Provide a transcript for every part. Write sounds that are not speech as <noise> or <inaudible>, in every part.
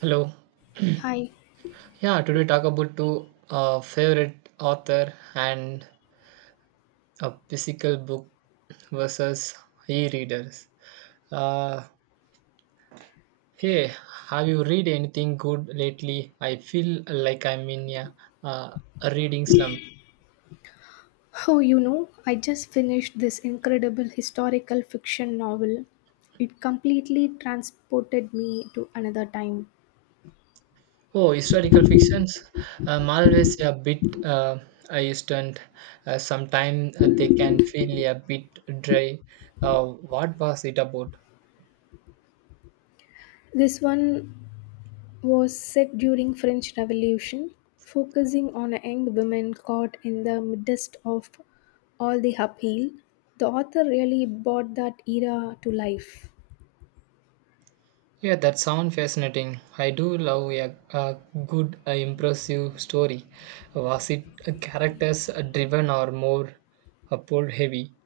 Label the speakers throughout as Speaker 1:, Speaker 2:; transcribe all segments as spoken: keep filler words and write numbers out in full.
Speaker 1: Hello.
Speaker 2: Hi.
Speaker 1: <clears throat> Yeah, today talk about two uh, favorite author and a physical book versus e-readers. Uh, hey, have you read anything good lately? I feel like I'm in a, uh, a reading slump.
Speaker 2: Oh, you know, I just finished this incredible historical fiction novel. It completely transported me to another time.
Speaker 1: Oh, historical fictions. I'm always a bit uh, hesitant. Uh, sometimes they can feel a bit dry. Uh, what was it about?
Speaker 2: This one was set during French Revolution, focusing on a young woman caught in the midst of all the upheaval. The author really brought that era to life.
Speaker 1: Yeah, that sounds fascinating. I do love a, a good, uh, impressive story. Was it uh, characters uh, driven or more uh, plot heavy?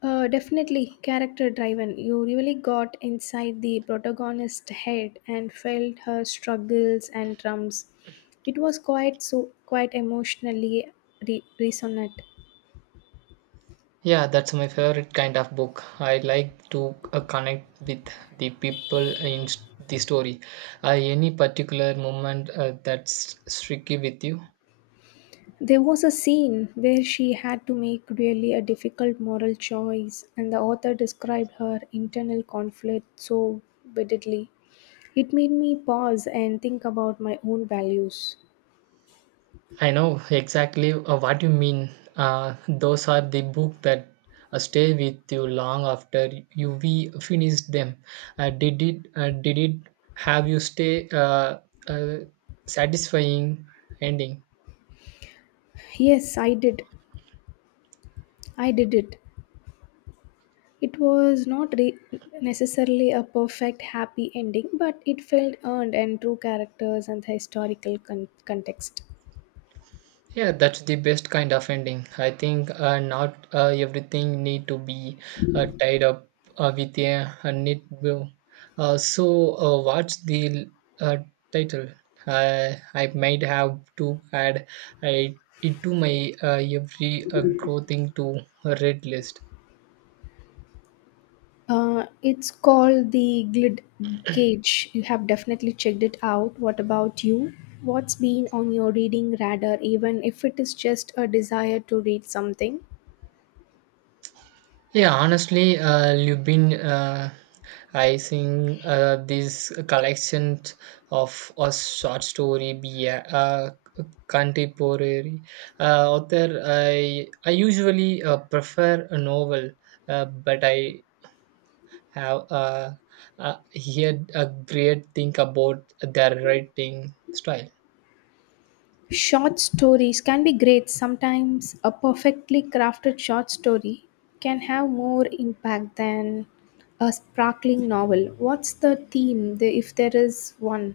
Speaker 2: Uh, definitely character driven. You really got inside the protagonist's head and felt her struggles and trumps. It was quite so quite emotionally re- resonant.
Speaker 1: Yeah, that's my favorite kind of book. I like to uh, connect with the people in s- the story. Uh, any particular moment uh, that's sticky with you?
Speaker 2: There was a scene where she had to make really a difficult moral choice, and the author described her internal conflict so vividly. It made me pause and think about my own values.
Speaker 1: I know exactly uh, what you mean. Uh, those are the book that uh, stay with you long after you we finished them. Uh, did it? Uh, did it have you stay uh, uh, satisfying ending?
Speaker 2: Yes, I did. I did it. It was not re- necessarily a perfect happy ending, but it felt earned and true characters and historical con- context.
Speaker 1: Yeah, that's the best kind of ending. I think uh, not uh, everything need to be uh, tied up uh, with a, a neat bow. Uh, so, uh, what's the uh, title? Uh, I might have to add I, it to my uh, every uh, growing to a red list.
Speaker 2: Uh, it's called the Glid Gauge. You have definitely checked it out. What about you? What's been on your reading radar, even if it is just a desire to read something?
Speaker 1: Yeah, honestly, uh, you've been uh, I think uh, these collections of a short story be a uh, contemporary uh, author. I I usually uh, prefer a novel, uh, but I have uh, uh, heard a great thing about their writing style.
Speaker 2: Short stories can be great. Sometimes a perfectly crafted short story can have more impact than a sparkling novel. What's the theme, the- if there is one?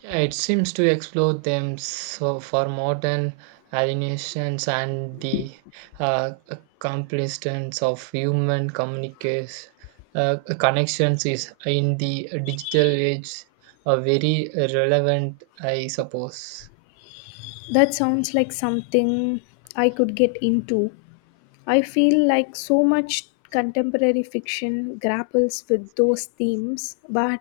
Speaker 1: Yeah, it seems to explore them so for modern alienations and the uh, accomplishments of human communication uh, connections is in the digital age, uh, very relevant, I suppose.
Speaker 2: That sounds like something I could get into. I feel like so much contemporary fiction grapples with those themes, but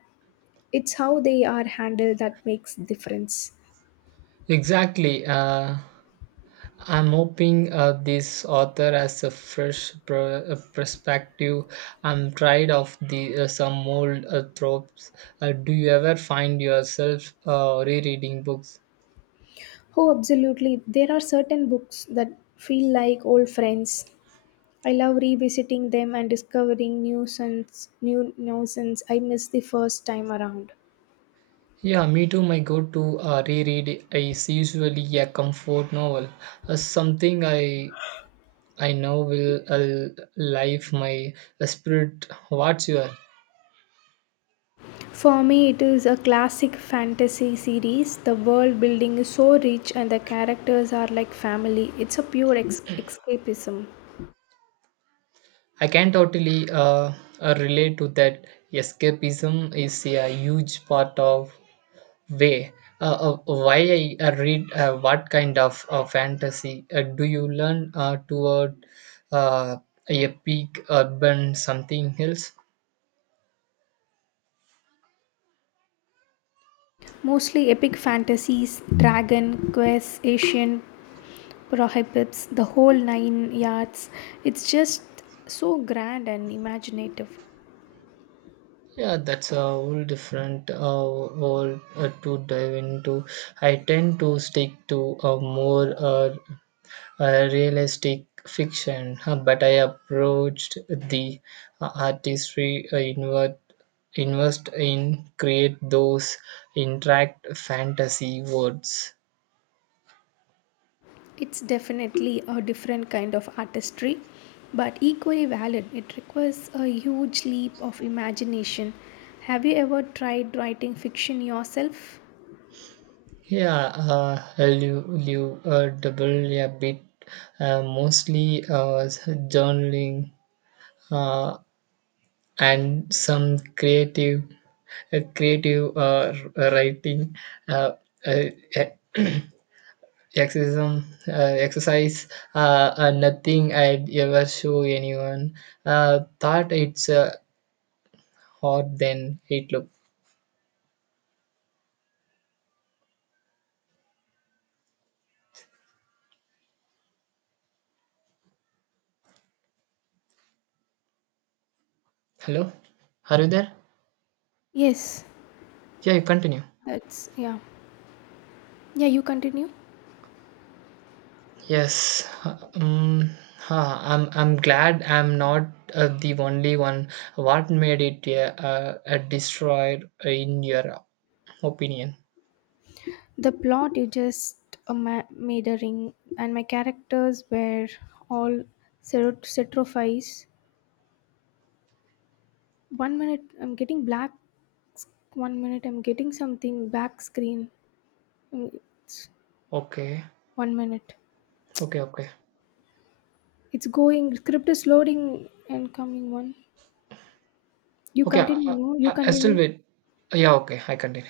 Speaker 2: it's how they are handled that makes difference.
Speaker 1: Exactly. Uh, I'm hoping uh, this author has a fresh pr- uh, perspective. I'm tired of the uh, some old uh, tropes. Uh, do you ever find yourself uh, rereading books?
Speaker 2: Oh, absolutely. There are certain books that feel like old friends I love revisiting them and discovering new sense, new nuisance I missed the first time around.
Speaker 1: Yeah, me too. My go-to uh, reread is usually a comfort novel, uh, something I I know will uh, life my spirit. What's your?
Speaker 2: For me, it is a classic fantasy series. The world building is so rich and the characters are like family. It's a pure ex- escapism.
Speaker 1: I can totally uh, uh, relate to that. Escapism is a huge part of way. Uh, uh, why I uh, read uh, what kind of uh, fantasy uh, do you learn uh, toward uh, a peak urban something else?
Speaker 2: Mostly epic fantasies, dragon, quests, Asian prohibits, the whole nine yards. It's just so grand and imaginative.
Speaker 1: Yeah, that's a whole different uh, whole uh, to dive into. I tend to stick to a more uh, a realistic fiction, uh, but I approached the uh, artistry I invert, invest in create those interact fantasy words.
Speaker 2: It's definitely a different kind of artistry, but equally valid. It requires a huge leap of imagination. Have you ever tried writing fiction yourself?
Speaker 1: Yeah, uh, live, live uh, double a bit, uh, mostly uh, journaling uh, and some creative, uh, creative uh, writing. Uh, uh, <clears throat> Exorcism, uh, exercise, uh, uh, nothing I'd ever show anyone. Uh, thought it's uh, hot, then it looked. Hello, are you there?
Speaker 2: Yes,
Speaker 1: Yeah, you continue.
Speaker 2: that's yeah. Yeah, you continue.
Speaker 1: Yes, um, huh, I'm. I'm glad I'm not uh, the only one. What made it uh, uh, uh, destroyed in your opinion?
Speaker 2: The plot you just a ma- made a ring, and my characters were all serot- setrophiles. One minute I'm getting black, one minute I'm getting something back screen. Mm, it's
Speaker 1: Okay,
Speaker 2: One minute.
Speaker 1: okay, okay,
Speaker 2: It's going. Script is loading and coming one. You
Speaker 1: okay.
Speaker 2: continue.
Speaker 1: I,
Speaker 2: No? You
Speaker 1: I, I still
Speaker 2: continue.
Speaker 1: wait. Yeah, okay, I continue.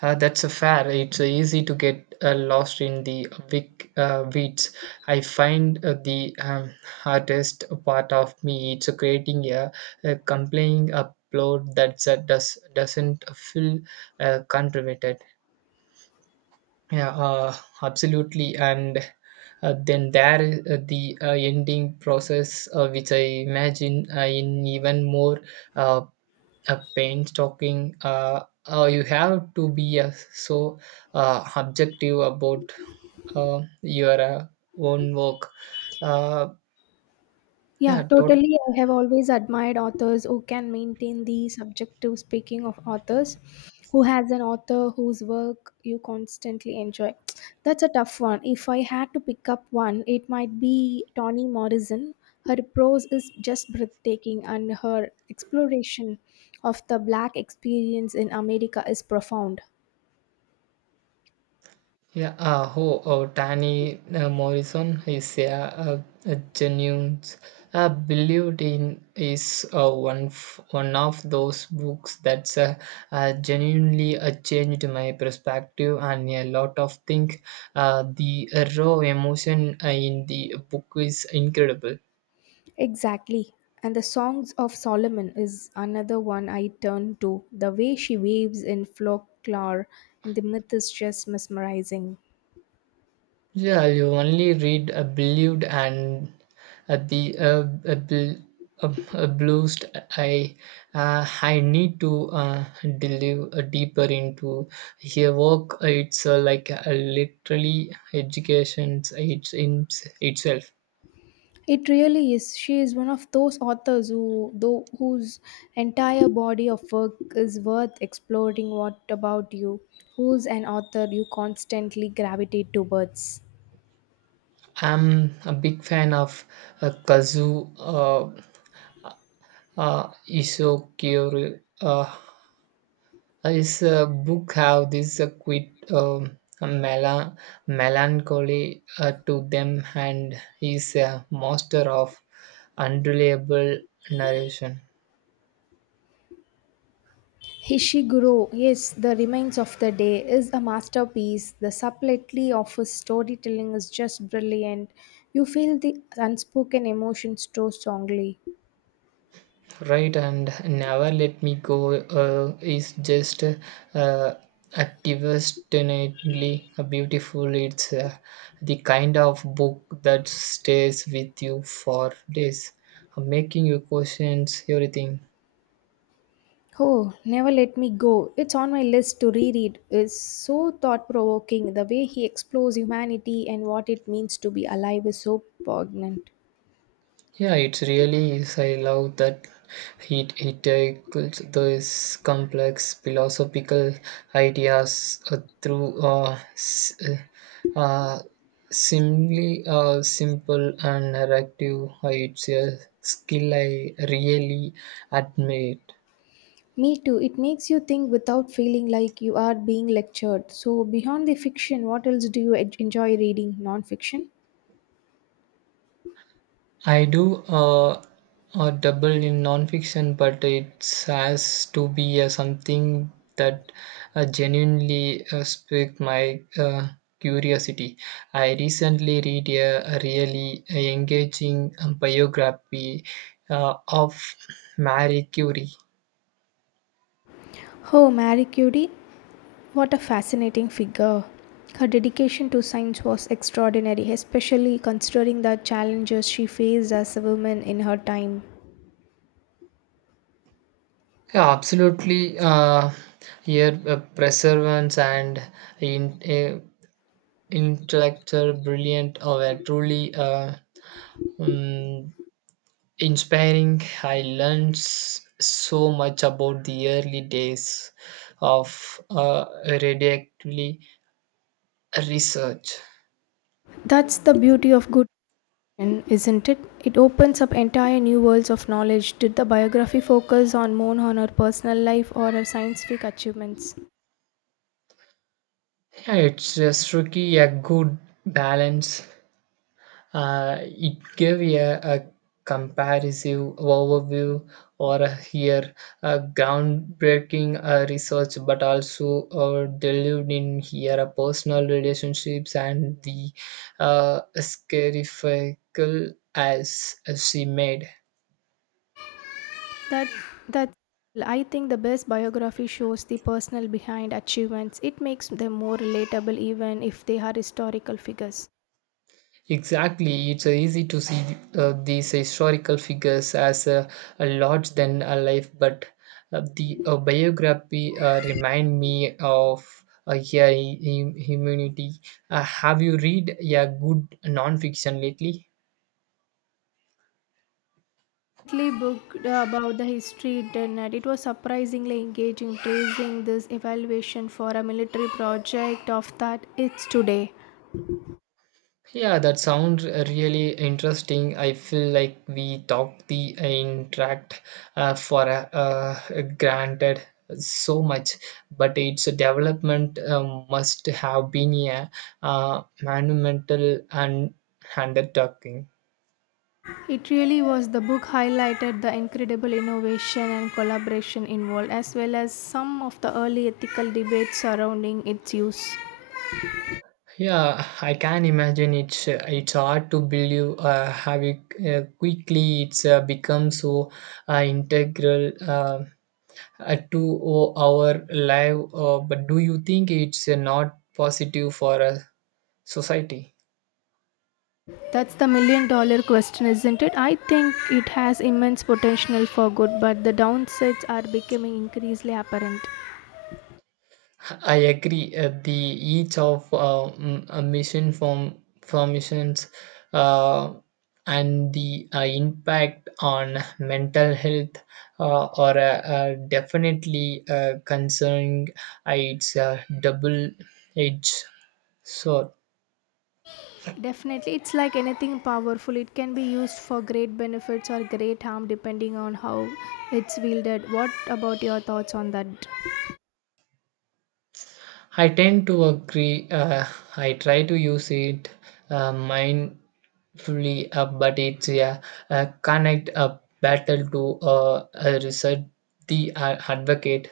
Speaker 1: Uh, that's a fair. It's easy to get uh, lost in the big uh, weeds. I find uh, the um, hardest part of me it's creating a, a compelling upload that uh, does doesn't feel uh, contributed. Yeah, uh, absolutely. And uh, then there is uh, the uh, ending process, uh, which I imagine uh, in even more uh, a painstaking uh, uh, you have to be uh, so uh, objective about uh, your uh, own work, uh,
Speaker 2: Yeah,
Speaker 1: yeah, tot-
Speaker 2: totally. I have always admired authors who can maintain the subjective speaking of authors, who has an author whose work you constantly enjoy. That's a tough one. If I had to pick up one, it might be Toni Morrison. Her prose is just breathtaking, and her exploration of the black experience in America is profound.
Speaker 1: yeah, uh, oh, oh, Danny uh, Morrison is a, a, a genuine uh, believed in is uh, one f- one of those books that's uh, uh, genuinely uh, changed my perspective and a lot of things. Uh, the raw emotion uh, in the book is incredible.
Speaker 2: Exactly. And the Songs of Solomon is another one I turn to. The way she waves in folklore and the myth is just mesmerizing.
Speaker 1: Yeah, you only read a believed and uh, the uh, a, bl- a, a bluest I uh, I need to uh, delve uh, deeper into her work. It's uh, like a literally education it's in itself.
Speaker 2: It really is. She is one of those authors who, though, whose entire body of work is worth exploring. What about you? Who's an author you constantly gravitate towards?
Speaker 1: I'm a big fan of uh, Kazu uh, uh, Isokiro. Uh, His uh, book have this uh, quite um, mela- melancholy uh, to them, and he's a master of unreliable narration.
Speaker 2: Hishiguro, yes, The Remains of the Day is a masterpiece. The subtlety of his storytelling is just brilliant. You feel the unspoken emotions so strongly.
Speaker 1: Right, and never let me go uh, is just uh, a devastatingly beautiful. It's uh, the kind of book that stays with you for days, making you questions everything.
Speaker 2: Oh, Never Let Me Go. It's on my list to reread. It's so thought provoking. The way he explores humanity and what it means to be alive is so poignant.
Speaker 1: Yeah, it really is. I love that he, he tackles those complex philosophical ideas uh, through uh, s- uh, uh, simply uh, simple and narrative. Uh, It's a skill I really admire.
Speaker 2: Me too. It makes you think without feeling like you are being lectured. So, beyond the fiction, what else do you en- enjoy reading? Non fiction?
Speaker 1: I do uh, a double in nonfiction, but it has to be uh, something that uh, genuinely uh, sparked my uh, curiosity. I recently read a really engaging um, biography uh, of Marie Curie.
Speaker 2: Oh, Marie Curie, what a fascinating figure. Her dedication to science was extraordinary, especially considering the challenges she faced as a woman in her time.
Speaker 1: Yeah, absolutely. Uh, here, uh, perseverance and in, uh, intellectual brilliant were truly uh, um, inspiring. I learned s- so much about the early days of uh, radioactively research.
Speaker 2: That's the beauty of good fiction, isn't it? It opens up entire new worlds of knowledge. Did the biography focus on more on her personal life or her scientific achievements?
Speaker 1: Yeah, it's just tricky a good balance. Uh, it gave a, a comparative overview or a here a groundbreaking uh, research, but also uh, delved in here a personal relationships and the uh, scarifical as she made.
Speaker 2: That that I think the best biography shows the personal behind achievements. It makes them more relatable even if they are historical figures.
Speaker 1: Exactly, it's uh, easy to see uh, these historical figures as uh, a large than alive, but uh, the uh, biography uh, remind me of uh, yeah, hum- humanity. Uh, have you read a good non-fiction lately?
Speaker 2: Recently booked about the history internet. It was surprisingly engaging tracing this evaluation for a military project of that it's today.
Speaker 1: Yeah, that sounds really interesting. I feel like we talk the interact uh, for uh, uh, granted so much, but its development uh, must have been a uh, monumental and undertaking.
Speaker 2: It really was the book highlighted the incredible innovation and collaboration involved as well as some of the early ethical debates surrounding its use.
Speaker 1: Yeah, I can imagine it's uh, it's hard to believe uh, how it, uh, quickly it's uh, become so uh, integral. Um, uh, to o- our life, uh, but do you think it's uh, not positive for a society?
Speaker 2: That's the million dollar question, isn't it? I think it has immense potential for good, but the downsides are becoming increasingly apparent.
Speaker 1: I agree, uh, the each of uh, mm, a mission from formations uh, and the uh, impact on mental health uh, are uh, uh, definitely uh, concerning, uh, its a double edge sword.
Speaker 2: Definitely, it's like anything powerful. It can be used for great benefits or great harm depending on how it's wielded. What about your thoughts on that?
Speaker 1: I tend to agree. Uh, I try to use it uh, mindfully, uh, but it's a, a connect a battle to uh, uh, research the uh, advocate.